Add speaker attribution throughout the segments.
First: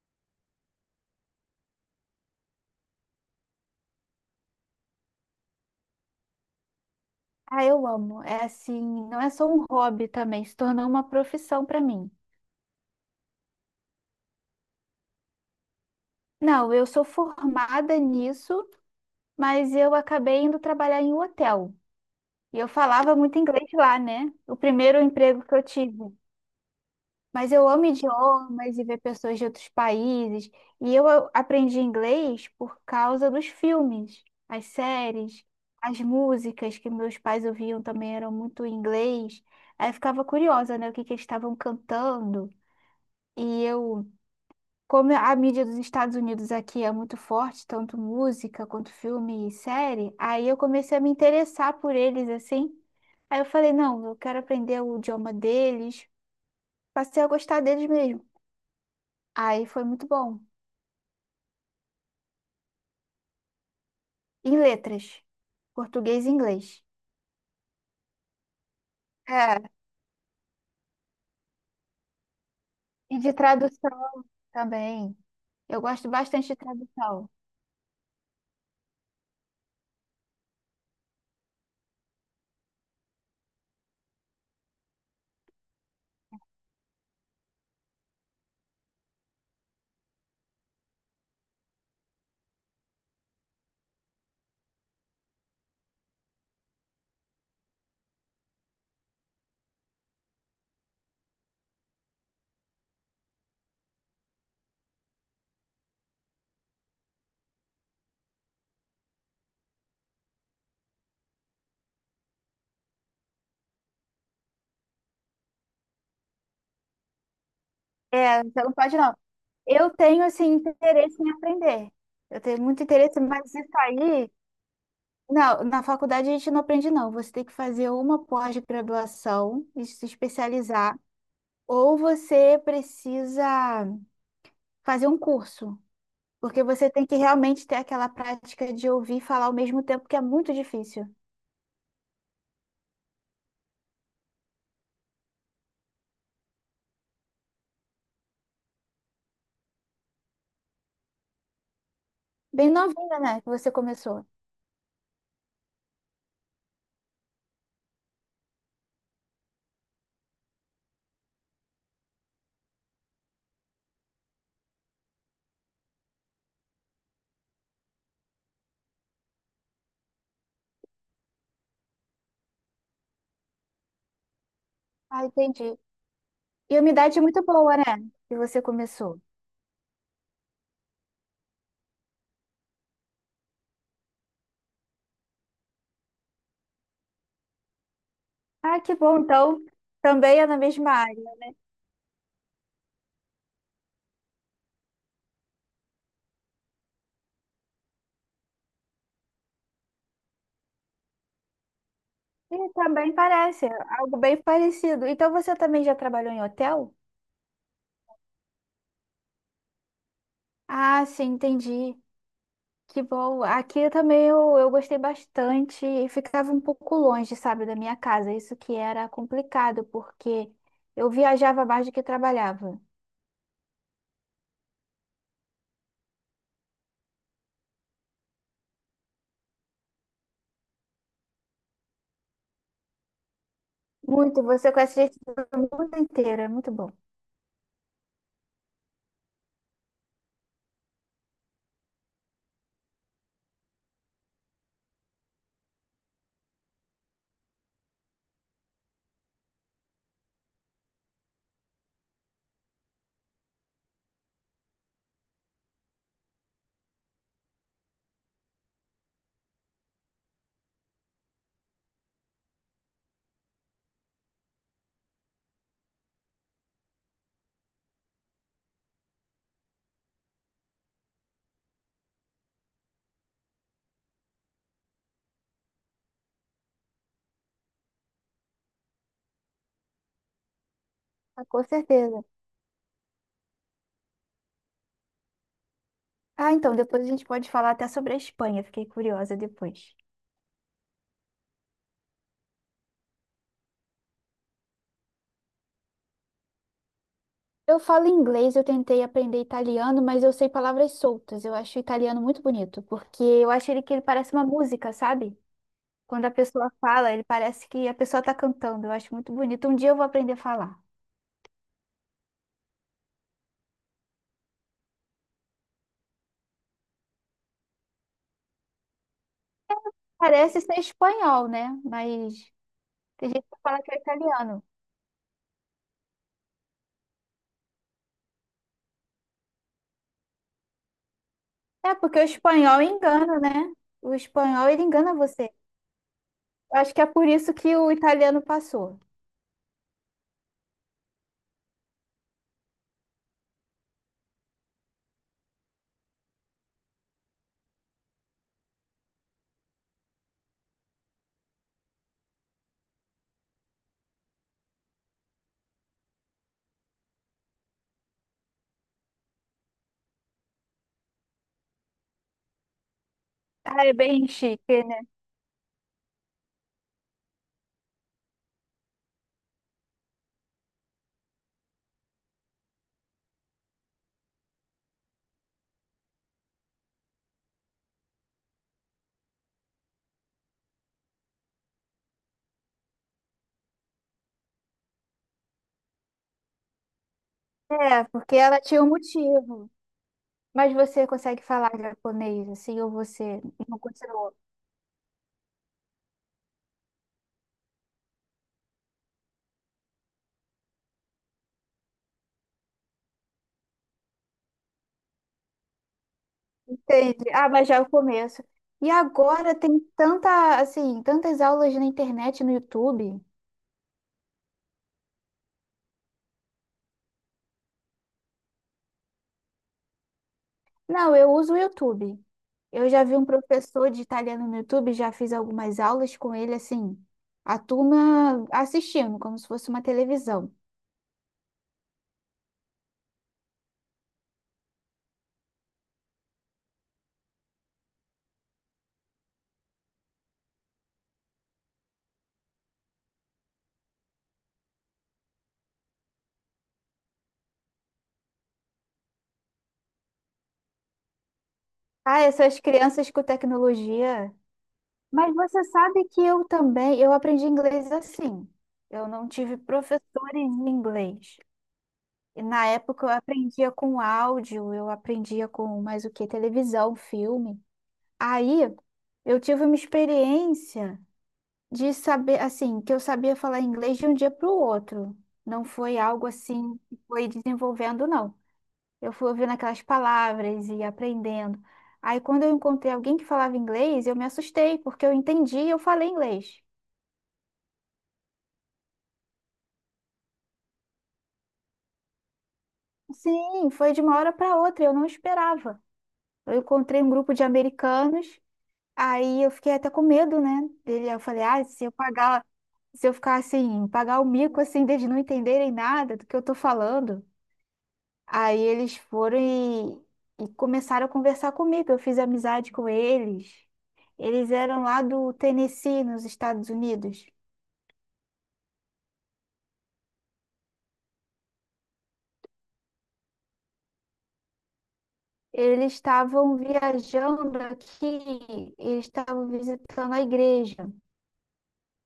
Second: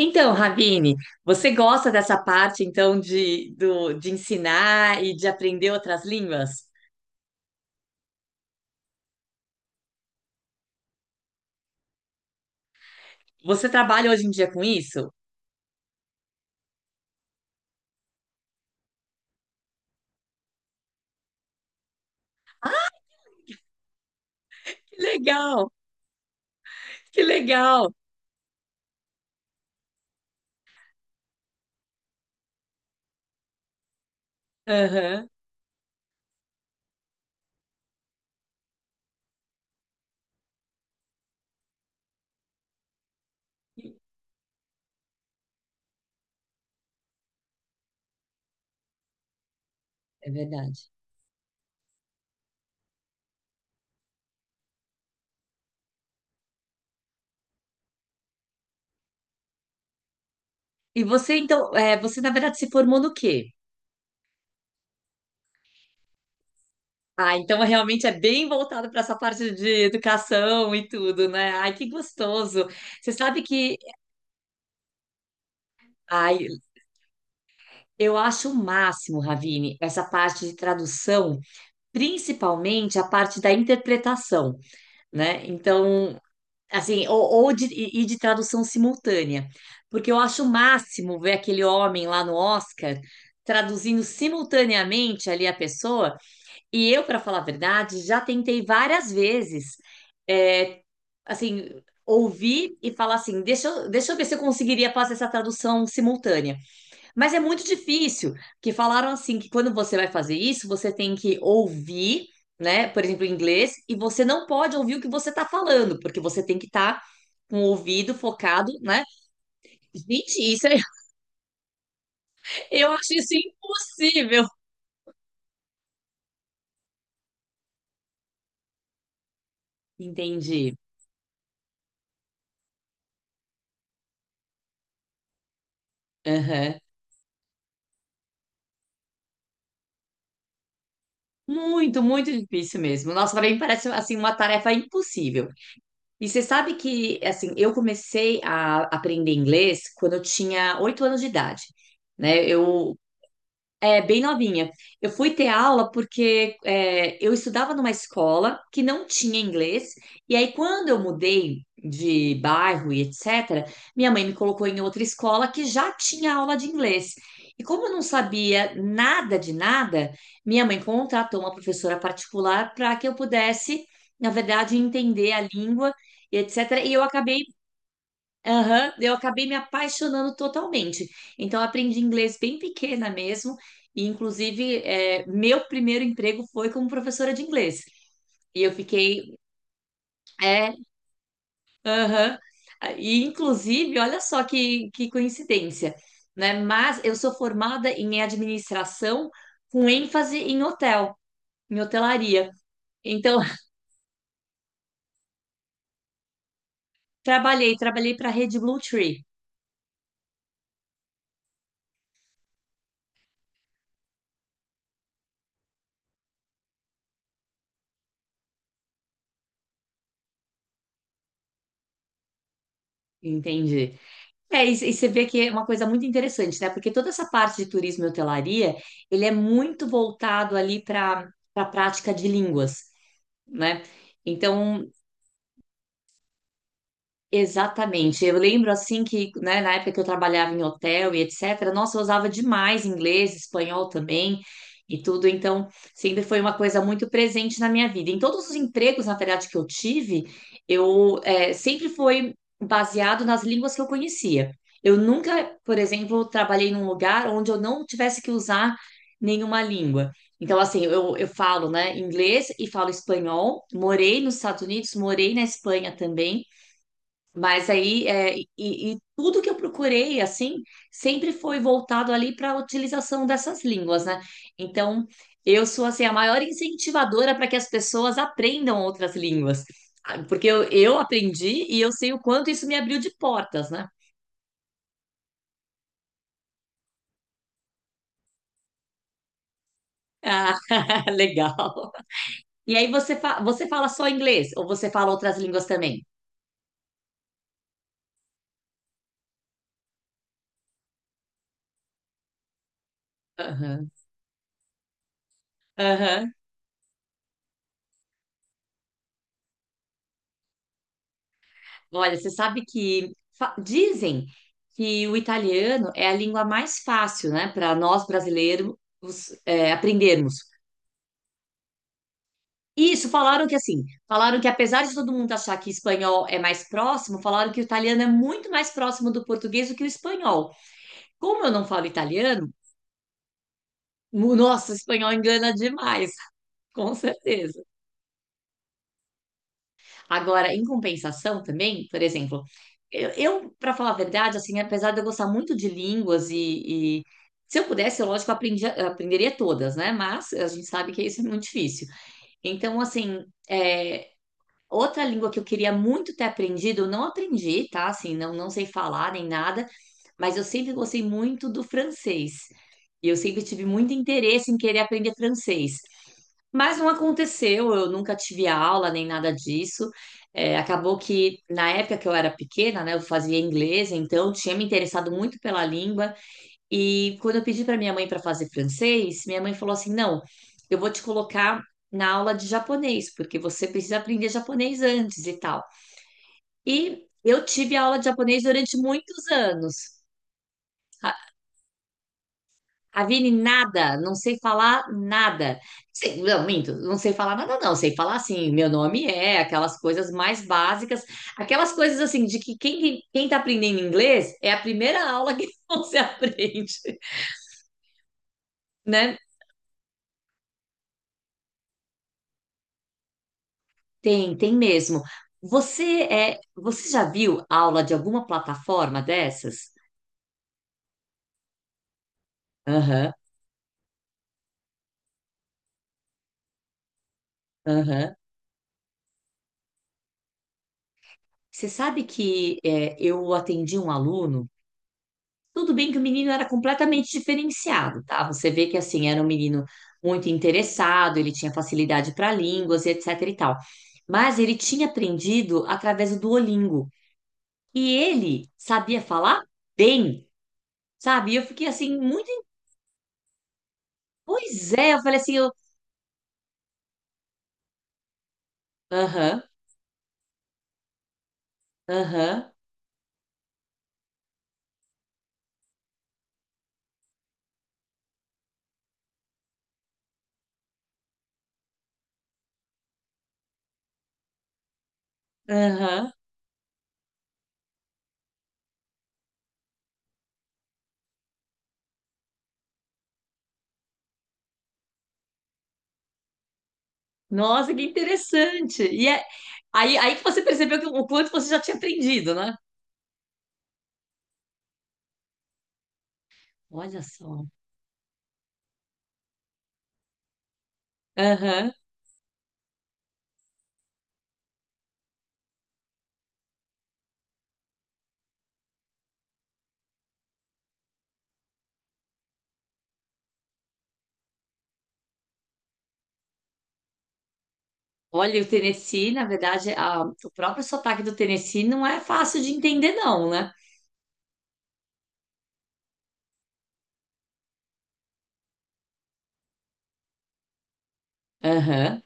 Speaker 1: Então, Ravine, você gosta dessa parte então de ensinar e de aprender outras línguas?
Speaker 2: Ah, eu amo. É assim, não é só um hobby também, se tornou uma profissão para mim.
Speaker 1: Você trabalha hoje em dia com isso?
Speaker 2: Não, eu sou formada nisso, mas eu acabei indo trabalhar em um hotel. E eu falava muito inglês lá, né? O
Speaker 1: Que
Speaker 2: primeiro emprego que eu
Speaker 1: legal,
Speaker 2: tive.
Speaker 1: que
Speaker 2: Mas eu amo
Speaker 1: legal.
Speaker 2: idiomas e ver pessoas de outros países. E eu aprendi inglês por causa dos filmes, as
Speaker 1: Aham.
Speaker 2: séries, as músicas que meus pais ouviam também eram muito em inglês. Aí eu ficava curiosa, né? O que que eles estavam cantando. E eu, como a mídia dos Estados Unidos aqui é muito forte, tanto música quanto filme e série,
Speaker 1: É
Speaker 2: aí eu
Speaker 1: verdade.
Speaker 2: comecei a me interessar por eles assim. Aí eu falei, não, eu quero aprender o idioma deles. Passei a gostar deles mesmo. Aí foi muito bom.
Speaker 1: E você então, é, você na verdade se formou no quê?
Speaker 2: Em letras, português e inglês.
Speaker 1: Ah, então realmente é bem voltado para essa parte
Speaker 2: É,
Speaker 1: de educação e tudo, né? Ai, que gostoso. Você
Speaker 2: e de
Speaker 1: sabe que,
Speaker 2: tradução também. Eu gosto
Speaker 1: ai,
Speaker 2: bastante de tradução.
Speaker 1: eu acho o máximo, Ravine, essa parte de tradução, principalmente a parte da interpretação. Né? Então, assim, ou de, e de tradução simultânea, porque eu acho o máximo ver aquele homem lá no Oscar traduzindo simultaneamente ali a pessoa, e eu, para falar a verdade, já tentei várias vezes, é, assim, ouvir e falar assim, deixa eu ver se eu conseguiria fazer essa tradução simultânea. Mas é muito difícil, que falaram assim que quando você vai fazer isso, você tem que ouvir, né? Por exemplo, em inglês, e você não pode ouvir o que você está falando, porque você tem que estar com o ouvido
Speaker 2: É, você
Speaker 1: focado,
Speaker 2: não pode
Speaker 1: né?
Speaker 2: não. Eu tenho,
Speaker 1: Gente,
Speaker 2: assim,
Speaker 1: isso é...
Speaker 2: interesse em aprender. Eu tenho muito
Speaker 1: eu acho
Speaker 2: interesse,
Speaker 1: isso
Speaker 2: mas isso aí.
Speaker 1: impossível.
Speaker 2: Não, na faculdade a gente não aprende, não. Você tem que fazer uma pós-graduação e se
Speaker 1: Entendi.
Speaker 2: especializar, ou você precisa fazer um curso, porque
Speaker 1: Aham.
Speaker 2: você tem que realmente ter aquela prática de ouvir e falar ao mesmo tempo, que é muito difícil.
Speaker 1: Muito, muito difícil mesmo. Nossa, pra mim parece assim uma tarefa impossível. E você sabe que assim, eu comecei a aprender inglês quando eu tinha oito anos de idade, né?
Speaker 2: Bem
Speaker 1: Eu...
Speaker 2: novinha, né, que você
Speaker 1: É, bem
Speaker 2: começou.
Speaker 1: novinha. Eu fui ter aula porque é, eu estudava numa escola que não tinha inglês, e aí quando eu mudei de bairro e etc., minha mãe me colocou em outra escola que já tinha aula de inglês. E como eu não sabia nada de nada, minha mãe contratou uma professora particular para que eu pudesse, na verdade,
Speaker 2: Ah,
Speaker 1: entender a
Speaker 2: entendi.
Speaker 1: língua e
Speaker 2: E
Speaker 1: etc.
Speaker 2: uma
Speaker 1: E eu
Speaker 2: idade
Speaker 1: acabei...
Speaker 2: muito boa, né, que você
Speaker 1: Aham, eu
Speaker 2: começou.
Speaker 1: acabei me apaixonando totalmente. Então, eu aprendi inglês bem pequena mesmo, e inclusive, é, meu primeiro emprego foi como professora de inglês. E eu
Speaker 2: Ah, que bom,
Speaker 1: fiquei,
Speaker 2: então também é na
Speaker 1: é,
Speaker 2: mesma área.
Speaker 1: aham. E inclusive, olha só que coincidência, né? Mas eu sou formada em administração com ênfase em hotel, em hotelaria.
Speaker 2: E também
Speaker 1: Então,
Speaker 2: parece, algo bem parecido. Então você também já trabalhou em hotel?
Speaker 1: trabalhei para a Rede Blue Tree,
Speaker 2: Ah, sim, entendi. Que bom. Aqui também eu gostei bastante e ficava um pouco longe, sabe, da minha casa. Isso que era complicado, porque eu viajava mais do que trabalhava.
Speaker 1: entende? É, e você vê que é uma coisa muito interessante, né? Porque toda essa parte de turismo e hotelaria, ele é muito voltado ali para a prática de línguas, né?
Speaker 2: Muito, você
Speaker 1: Então,
Speaker 2: conhece gente do mundo inteiro, é muito bom.
Speaker 1: exatamente. Eu lembro assim que, né, na época que eu trabalhava em hotel e etc, nossa, eu usava demais inglês, espanhol também e tudo, então sempre foi uma coisa muito presente na minha vida. Em todos os empregos, na verdade, que eu tive, eu sempre foi baseado nas línguas que eu conhecia. Eu nunca, por exemplo, trabalhei num lugar onde eu não tivesse que usar nenhuma língua. Então, assim, eu falo, né, inglês e falo espanhol. Morei nos Estados Unidos, morei na Espanha também. Mas aí, é, e tudo que eu procurei, assim, sempre foi voltado ali para a utilização dessas línguas, né? Então, eu sou, assim, a maior incentivadora para que as pessoas aprendam outras línguas. Ah, porque eu
Speaker 2: Ah, com
Speaker 1: aprendi e eu sei o
Speaker 2: certeza.
Speaker 1: quanto isso me abriu de portas, né?
Speaker 2: Ah, então, depois a gente pode falar até sobre a Espanha, fiquei curiosa depois.
Speaker 1: Ah, legal. E aí, você fala só inglês ou você fala outras línguas também?
Speaker 2: Eu falo inglês, eu tentei aprender italiano, mas eu sei palavras soltas. Eu acho o italiano muito bonito, porque eu acho ele
Speaker 1: Aham,
Speaker 2: que ele parece uma música, sabe? Quando a
Speaker 1: aham.
Speaker 2: pessoa fala, ele parece que a pessoa está cantando. Eu acho muito bonito. Um dia eu vou aprender a falar.
Speaker 1: Olha, você sabe que dizem que o italiano é a língua mais fácil, né, para nós brasileiros é, aprendermos.
Speaker 2: Parece ser espanhol, né? Mas
Speaker 1: Isso,
Speaker 2: tem gente
Speaker 1: falaram que
Speaker 2: que
Speaker 1: assim,
Speaker 2: fala que é
Speaker 1: falaram que
Speaker 2: italiano.
Speaker 1: apesar de todo mundo achar que espanhol é mais próximo, falaram que o italiano é muito mais próximo do português do que o espanhol. Como eu não falo
Speaker 2: É porque o
Speaker 1: italiano,
Speaker 2: espanhol engana, né? O espanhol,
Speaker 1: nossa, o
Speaker 2: ele
Speaker 1: espanhol
Speaker 2: engana você.
Speaker 1: engana demais,
Speaker 2: Eu
Speaker 1: com
Speaker 2: acho que é por isso
Speaker 1: certeza.
Speaker 2: que o italiano passou.
Speaker 1: Agora, em compensação também, por exemplo, eu para falar a verdade, assim, apesar de eu gostar muito de línguas e se eu pudesse, eu, lógico, aprenderia todas, né? Mas a gente sabe que isso é muito difícil. Então, assim, é, outra língua que eu queria muito ter aprendido, eu não aprendi, tá? Assim, não, não sei falar nem nada, mas eu sempre gostei muito do francês. E eu sempre tive
Speaker 2: Ah,
Speaker 1: muito
Speaker 2: é bem
Speaker 1: interesse em querer
Speaker 2: chique, né?
Speaker 1: aprender francês. Mas não aconteceu, eu nunca tive aula nem nada disso. É, acabou que na época que eu era pequena, né, eu fazia inglês, então tinha me interessado muito pela língua. E quando eu pedi para minha mãe para fazer francês, minha mãe falou assim: não, eu vou te colocar na aula de japonês, porque você precisa aprender japonês antes e tal. E eu tive aula de
Speaker 2: É, porque
Speaker 1: japonês
Speaker 2: ela
Speaker 1: durante
Speaker 2: tinha um
Speaker 1: muitos
Speaker 2: motivo.
Speaker 1: anos.
Speaker 2: Mas você
Speaker 1: A
Speaker 2: consegue falar japonês, assim, ou
Speaker 1: Ravine,
Speaker 2: você não
Speaker 1: nada, não
Speaker 2: continuou?
Speaker 1: sei falar nada. Não, minto, não sei falar nada, não. Sei falar assim, meu nome é, aquelas coisas mais básicas, aquelas coisas assim, de que quem tá aprendendo inglês é a primeira aula que você aprende,
Speaker 2: Entende? Ah, mas já é o começo. E
Speaker 1: né?
Speaker 2: agora tem tanta, assim, tantas aulas na internet, no YouTube.
Speaker 1: Tem, tem mesmo. Você você já viu aula de alguma plataforma dessas?
Speaker 2: Não, eu uso o YouTube. Eu já
Speaker 1: Aham,
Speaker 2: vi um professor de italiano no YouTube, já fiz algumas aulas com ele, assim, a
Speaker 1: aham.
Speaker 2: turma assistindo, como se fosse uma televisão.
Speaker 1: Você sabe que é, eu atendi um aluno. Tudo bem que o menino era completamente diferenciado, tá? Você vê que assim era um menino muito interessado, ele tinha facilidade para línguas e etc e tal. Mas ele tinha aprendido através do Duolingo e ele sabia falar bem, sabe? E eu fiquei assim
Speaker 2: Ah,
Speaker 1: muito...
Speaker 2: essas crianças com tecnologia.
Speaker 1: Pois é, eu falei
Speaker 2: Mas
Speaker 1: assim, eu,
Speaker 2: você sabe que eu também, eu aprendi inglês assim. Eu não
Speaker 1: aham,
Speaker 2: tive professores em inglês. E
Speaker 1: aham.
Speaker 2: na época eu aprendia com áudio, eu aprendia com mais o que? Televisão, filme. Aí eu tive uma experiência de saber, assim, que eu sabia falar inglês de um dia para o outro. Não foi
Speaker 1: Aham.
Speaker 2: algo assim que foi desenvolvendo, não. Eu fui ouvindo aquelas palavras e aprendendo. Aí, quando eu encontrei alguém que falava inglês, eu me assustei, porque eu entendi e eu falei inglês.
Speaker 1: Nossa, que interessante. Aí que você percebeu que, o quanto você já tinha aprendido, né?
Speaker 2: Sim, foi de uma hora para outra, eu não esperava. Eu encontrei
Speaker 1: Olha
Speaker 2: um grupo de
Speaker 1: só.
Speaker 2: americanos, aí eu fiquei até com medo, né? Dele, eu falei, ah,
Speaker 1: Aham.
Speaker 2: se eu pagar, se eu ficar assim, pagar o mico assim, deles não entenderem nada do que eu tô falando. Aí eles foram e começaram a conversar comigo. Eu fiz amizade com eles. Eles eram lá do Tennessee, nos Estados Unidos.
Speaker 1: Olha, o Tennessee, na verdade, o próprio sotaque do Tennessee não é fácil de entender, não, né?
Speaker 2: Eles estavam viajando aqui, eles estavam visitando a igreja.
Speaker 1: Aham.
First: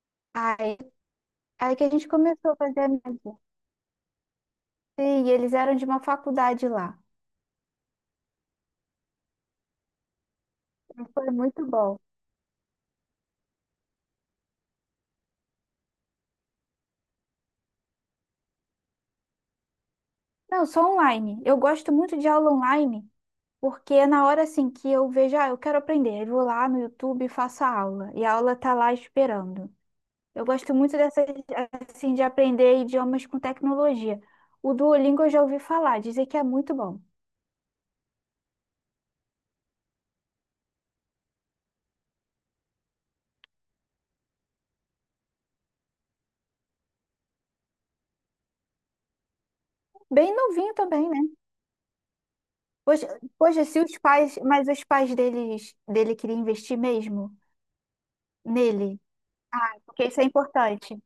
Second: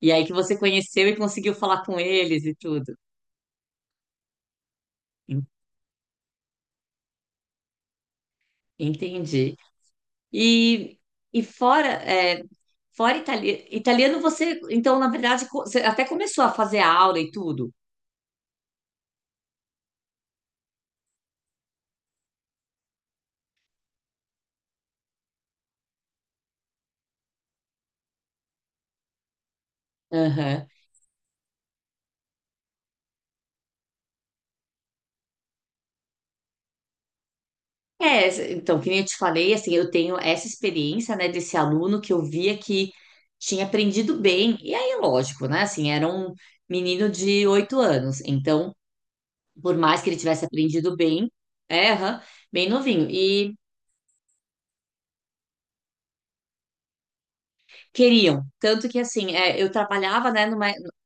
Speaker 1: E aí que você
Speaker 2: Aí,
Speaker 1: conheceu e conseguiu
Speaker 2: aí
Speaker 1: falar
Speaker 2: que a
Speaker 1: com
Speaker 2: gente
Speaker 1: eles
Speaker 2: começou
Speaker 1: e
Speaker 2: a fazer
Speaker 1: tudo.
Speaker 2: amizade. Sim,
Speaker 1: En-
Speaker 2: eles eram de uma faculdade lá.
Speaker 1: Entendi. E,
Speaker 2: Então, foi
Speaker 1: e
Speaker 2: muito
Speaker 1: fora,
Speaker 2: bom.
Speaker 1: é, fora italiano, você, então, na verdade, você até começou a fazer aula e tudo.
Speaker 2: Não, só online. Eu gosto muito de aula online, porque é na hora assim que eu vejo, ah, eu quero aprender, eu vou lá no YouTube e faço a aula. E a aula tá lá esperando. Eu gosto muito dessa, assim, de aprender idiomas com tecnologia. O Duolingo eu já ouvi falar, dizem que é muito bom.
Speaker 1: É, então, que nem eu te falei, assim, eu tenho essa experiência, né, desse aluno que eu via que tinha aprendido bem. E aí, lógico, né, assim, era um menino de oito anos. Então, por mais que ele
Speaker 2: Bem
Speaker 1: tivesse
Speaker 2: novinho
Speaker 1: aprendido
Speaker 2: também, né?
Speaker 1: bem, é, aham, bem
Speaker 2: Poxa,
Speaker 1: novinho. E
Speaker 2: poxa, se os pais, mas os pais dele queriam investir mesmo
Speaker 1: queriam. Tanto que,
Speaker 2: nele,
Speaker 1: assim, é, eu
Speaker 2: porque isso é
Speaker 1: trabalhava, né, numa, é,
Speaker 2: importante.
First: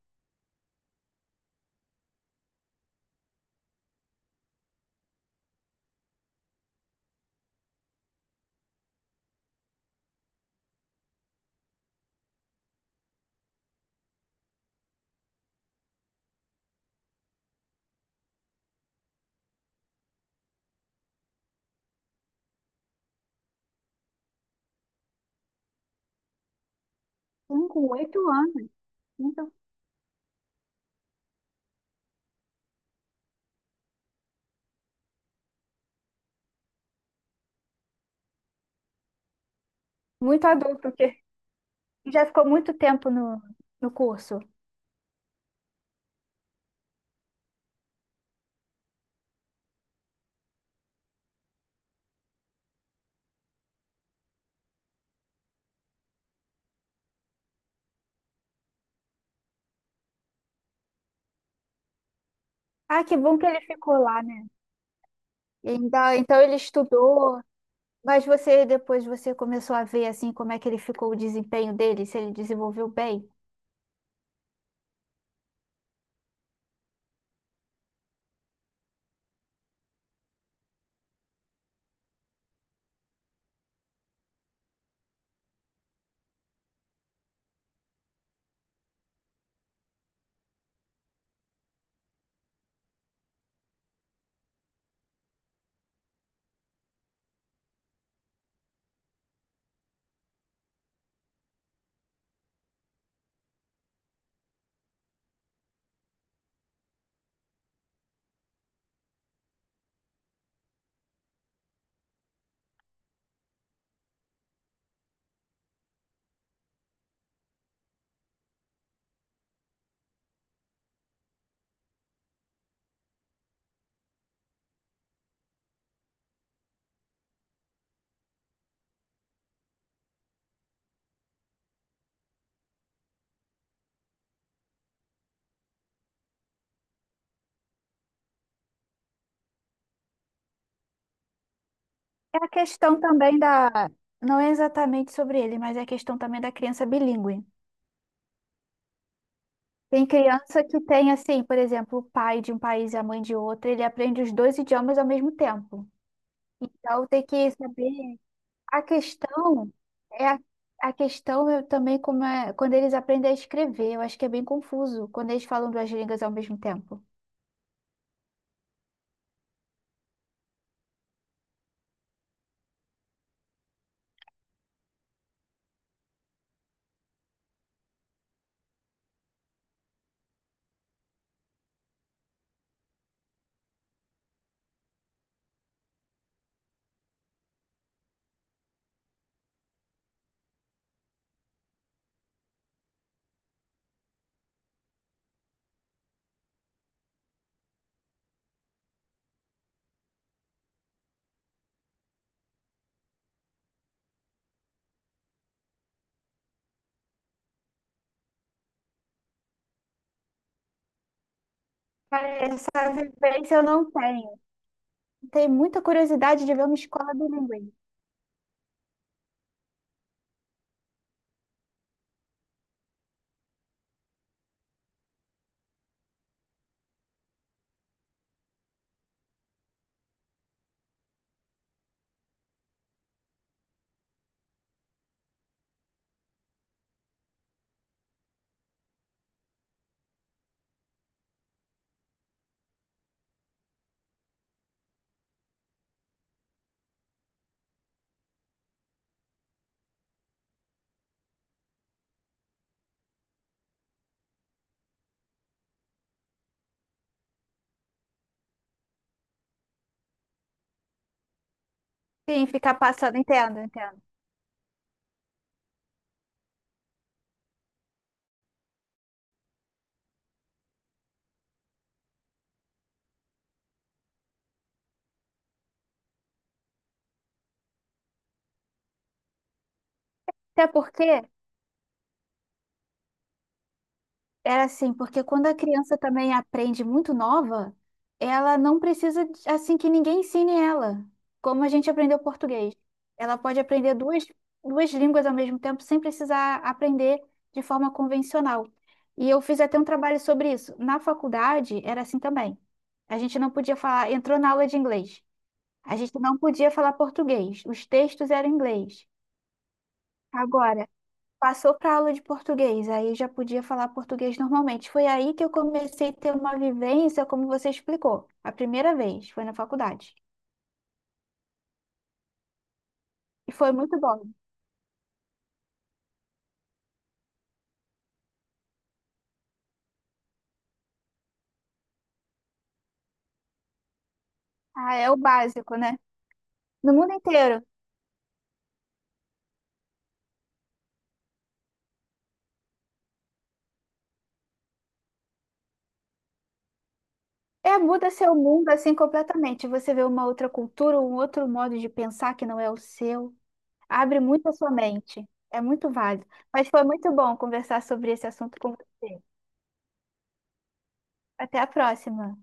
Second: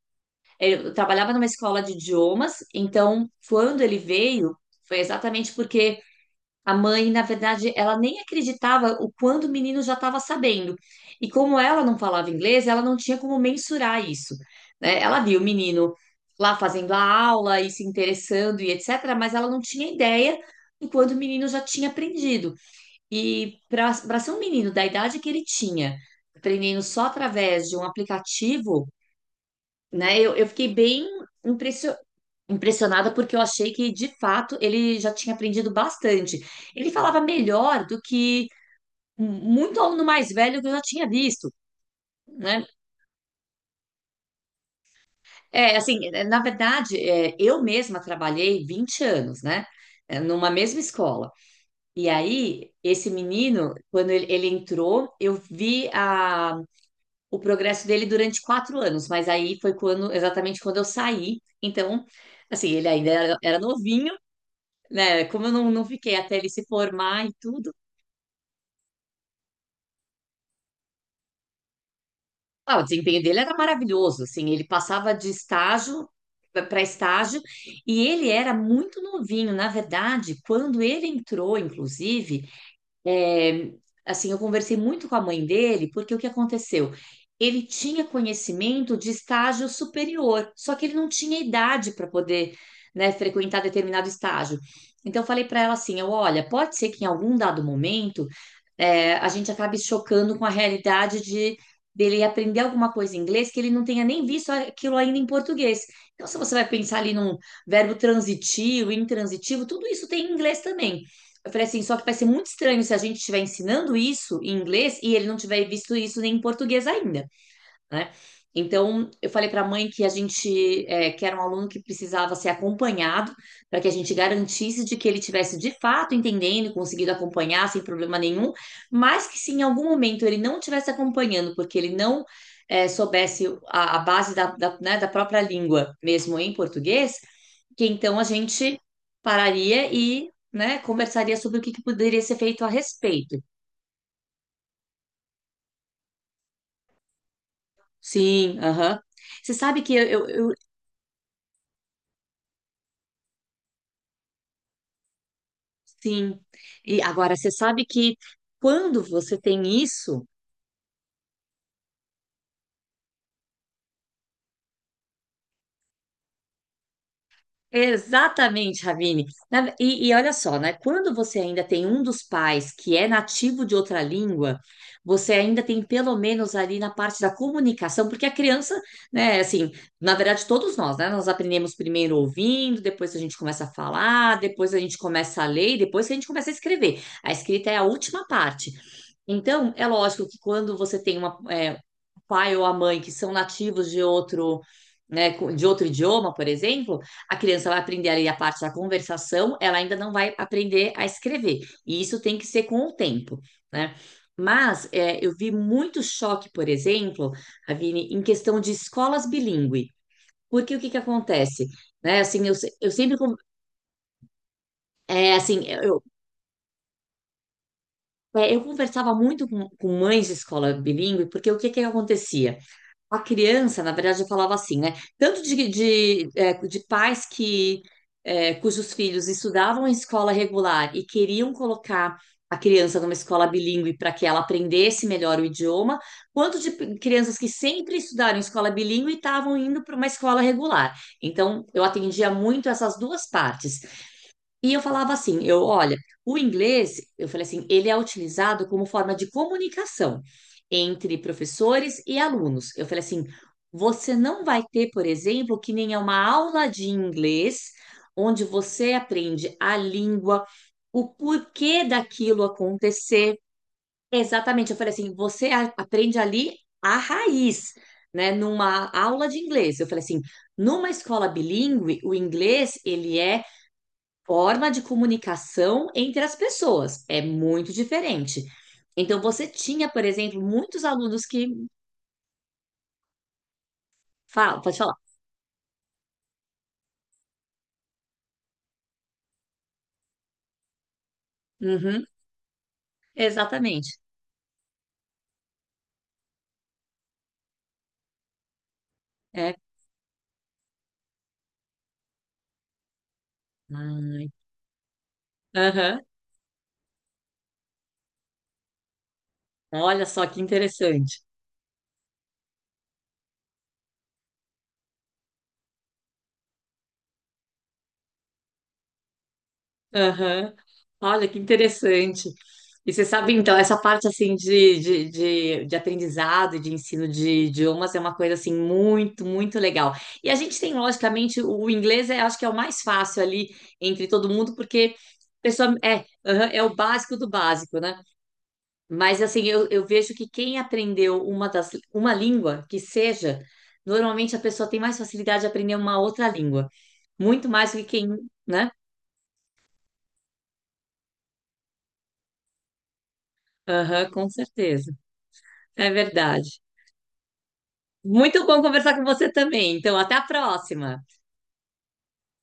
Speaker 1: eu trabalhava numa escola de idiomas. Então, quando ele veio, foi exatamente porque... A mãe, na verdade, ela nem acreditava o quanto o menino já estava sabendo. E como ela não falava inglês, ela não tinha como mensurar isso, né? Ela viu o menino lá fazendo a aula e se interessando e etc., mas ela não tinha ideia do quanto o menino já tinha aprendido. E para ser um menino da idade que ele tinha, aprendendo só através
Speaker 2: Um
Speaker 1: de um
Speaker 2: com 8 anos,
Speaker 1: aplicativo,
Speaker 2: muito,
Speaker 1: né? Eu fiquei bem impressionada impressionada porque eu achei que de fato ele já tinha aprendido bastante. Ele falava melhor do que muito aluno mais
Speaker 2: muito
Speaker 1: velho que eu
Speaker 2: adulto,
Speaker 1: já tinha
Speaker 2: porque
Speaker 1: visto,
Speaker 2: já ficou
Speaker 1: né?
Speaker 2: muito tempo no curso.
Speaker 1: É, assim, é, na verdade, é, eu mesma trabalhei 20 anos, né? É, numa mesma escola. E aí, esse menino, quando ele entrou, eu vi o progresso dele durante quatro anos, mas aí foi quando, exatamente quando eu saí. Então, assim, ele
Speaker 2: Ah,
Speaker 1: ainda
Speaker 2: que
Speaker 1: era,
Speaker 2: bom que
Speaker 1: era
Speaker 2: ele ficou
Speaker 1: novinho,
Speaker 2: lá, né?
Speaker 1: né, como eu não, não
Speaker 2: Então,
Speaker 1: fiquei até
Speaker 2: então
Speaker 1: ele
Speaker 2: ele
Speaker 1: se formar e
Speaker 2: estudou.
Speaker 1: tudo.
Speaker 2: Mas você depois você começou a ver assim como é que ele ficou o desempenho dele, se ele
Speaker 1: Ah, o
Speaker 2: desenvolveu
Speaker 1: desempenho
Speaker 2: bem.
Speaker 1: dele era maravilhoso, assim, ele passava de estágio para estágio e ele era muito novinho, na verdade, quando ele entrou, inclusive. É, assim, eu conversei muito com a mãe dele, porque o que aconteceu? Ele tinha conhecimento de estágio superior, só que ele não tinha idade para poder, né, frequentar determinado estágio. Então, eu falei para ela assim: eu, olha, pode ser que em algum dado momento é, a gente acabe chocando com a realidade de dele aprender alguma coisa em inglês que ele não tenha nem visto aquilo ainda em português. Então, se você vai pensar ali num verbo transitivo, intransitivo, tudo isso tem em inglês também. Eu falei assim, só que vai ser muito estranho se a gente estiver ensinando isso em inglês e ele não tiver visto isso nem em português ainda, né? Então, eu falei para a mãe que a gente é, que era um aluno que precisava ser acompanhado para que a gente garantisse de que ele tivesse de fato entendendo e conseguido acompanhar sem problema nenhum, mas que se em algum momento ele não estivesse acompanhando, porque ele não é, soubesse a base da, da, né, da própria língua, mesmo em português, que então a gente pararia e né, conversaria sobre o que que poderia ser
Speaker 2: É a
Speaker 1: feito a
Speaker 2: questão também
Speaker 1: respeito.
Speaker 2: da, não é exatamente sobre ele, mas é a questão também da criança bilíngue.
Speaker 1: Sim, aham. Você sabe que eu,
Speaker 2: Tem
Speaker 1: eu, eu
Speaker 2: criança que tem assim, por exemplo, o pai de um país e a mãe de outro, ele aprende os dois idiomas ao mesmo tempo.
Speaker 1: Sim. E
Speaker 2: Então tem
Speaker 1: agora, você
Speaker 2: que
Speaker 1: sabe que
Speaker 2: saber a
Speaker 1: quando você tem
Speaker 2: questão
Speaker 1: isso,
Speaker 2: é a, a questão é também como é quando eles aprendem a escrever, eu acho que é bem confuso quando eles falam duas línguas ao mesmo tempo.
Speaker 1: exatamente, Ravine. E olha só, né? Quando você ainda tem um dos pais que é nativo de outra língua, você ainda tem pelo menos ali na parte da comunicação, porque a criança, né, assim, na verdade, todos nós, né? Nós aprendemos primeiro ouvindo, depois a gente começa a falar, depois a gente começa a ler, e depois que a gente começa a escrever. A escrita é a última parte. Então, é lógico que quando você tem uma, é, pai ou a mãe que são nativos de outro, né, de outro idioma, por exemplo, a criança vai aprender ali a parte da conversação, ela ainda não vai aprender a escrever. E isso tem que ser com o tempo, né? Mas é, eu vi muito choque, por exemplo, Avine, em questão de escolas bilíngue. Porque o que que acontece? Né,
Speaker 2: Cara,
Speaker 1: assim, eu, eu
Speaker 2: essa
Speaker 1: sempre,
Speaker 2: vivência eu não tenho.
Speaker 1: é,
Speaker 2: Tenho
Speaker 1: assim,
Speaker 2: muita curiosidade de ver uma escola bilíngue.
Speaker 1: eu é, eu conversava muito com mães de escola bilíngue, porque o que que acontecia? A criança, na verdade, eu falava assim, né? Tanto de pais que é, cujos filhos estudavam em escola regular e queriam colocar a criança numa escola bilíngue para que ela aprendesse melhor o idioma, quanto de crianças que sempre estudaram em escola bilíngue e estavam indo para uma escola regular. Então, eu atendia muito essas duas partes. E eu falava assim, eu, olha, o inglês, eu falei assim, ele é utilizado como forma de comunicação entre professores e alunos. Eu falei assim, você não vai ter, por exemplo, que nem é uma aula de inglês onde você aprende a língua, o porquê daquilo
Speaker 2: Sim, ficar passando,
Speaker 1: acontecer.
Speaker 2: entendo, entendo.
Speaker 1: Exatamente, eu falei assim, você aprende ali a raiz, né, numa aula de inglês. Eu falei assim, numa escola bilíngue, o inglês, ele é forma de comunicação entre as pessoas. É muito diferente. Então, você tinha, por exemplo,
Speaker 2: Até
Speaker 1: muitos
Speaker 2: porque
Speaker 1: alunos que falam,
Speaker 2: era
Speaker 1: pode
Speaker 2: assim,
Speaker 1: falar.
Speaker 2: porque quando a criança também aprende muito nova, ela não precisa assim que ninguém ensine ela, como a gente
Speaker 1: Uhum,
Speaker 2: aprendeu português. Ela pode aprender
Speaker 1: exatamente.
Speaker 2: duas línguas ao mesmo tempo sem precisar aprender de forma convencional. E eu
Speaker 1: É.
Speaker 2: fiz até um trabalho sobre isso. Na faculdade era assim também. A gente não podia falar,
Speaker 1: Ai,
Speaker 2: entrou na aula de inglês. A
Speaker 1: aham.
Speaker 2: gente não podia falar português. Os textos eram em inglês.
Speaker 1: Olha só que
Speaker 2: Agora,
Speaker 1: interessante.
Speaker 2: passou para aula de português, aí já podia falar português normalmente. Foi aí que eu comecei a ter uma vivência, como você explicou, a primeira vez, foi na faculdade.
Speaker 1: Aham. Olha, que interessante. E você sabe,
Speaker 2: E
Speaker 1: então,
Speaker 2: foi
Speaker 1: essa
Speaker 2: muito
Speaker 1: parte
Speaker 2: bom.
Speaker 1: assim de aprendizado e de ensino de idiomas é uma coisa assim muito, muito legal. E a gente tem, logicamente, o inglês é, acho que é o mais fácil ali entre todo mundo, porque
Speaker 2: Ah, é o
Speaker 1: a pessoa
Speaker 2: básico, né?
Speaker 1: é, aham, é o
Speaker 2: No mundo
Speaker 1: básico do
Speaker 2: inteiro.
Speaker 1: básico, né? Mas assim, eu vejo que quem aprendeu uma língua que seja, normalmente a pessoa tem mais facilidade de aprender uma outra língua, muito mais
Speaker 2: É,
Speaker 1: do que quem,
Speaker 2: muda seu mundo
Speaker 1: né?
Speaker 2: assim completamente. Você vê uma outra cultura, um outro modo de pensar que não é o seu.
Speaker 1: Aham,
Speaker 2: Abre
Speaker 1: com
Speaker 2: muito a sua
Speaker 1: certeza.
Speaker 2: mente. É
Speaker 1: É
Speaker 2: muito válido.
Speaker 1: verdade.
Speaker 2: Mas foi muito bom conversar sobre esse
Speaker 1: Muito
Speaker 2: assunto
Speaker 1: bom
Speaker 2: com
Speaker 1: conversar com
Speaker 2: você.
Speaker 1: você também. Então, até a próxima.
Speaker 2: Até a próxima.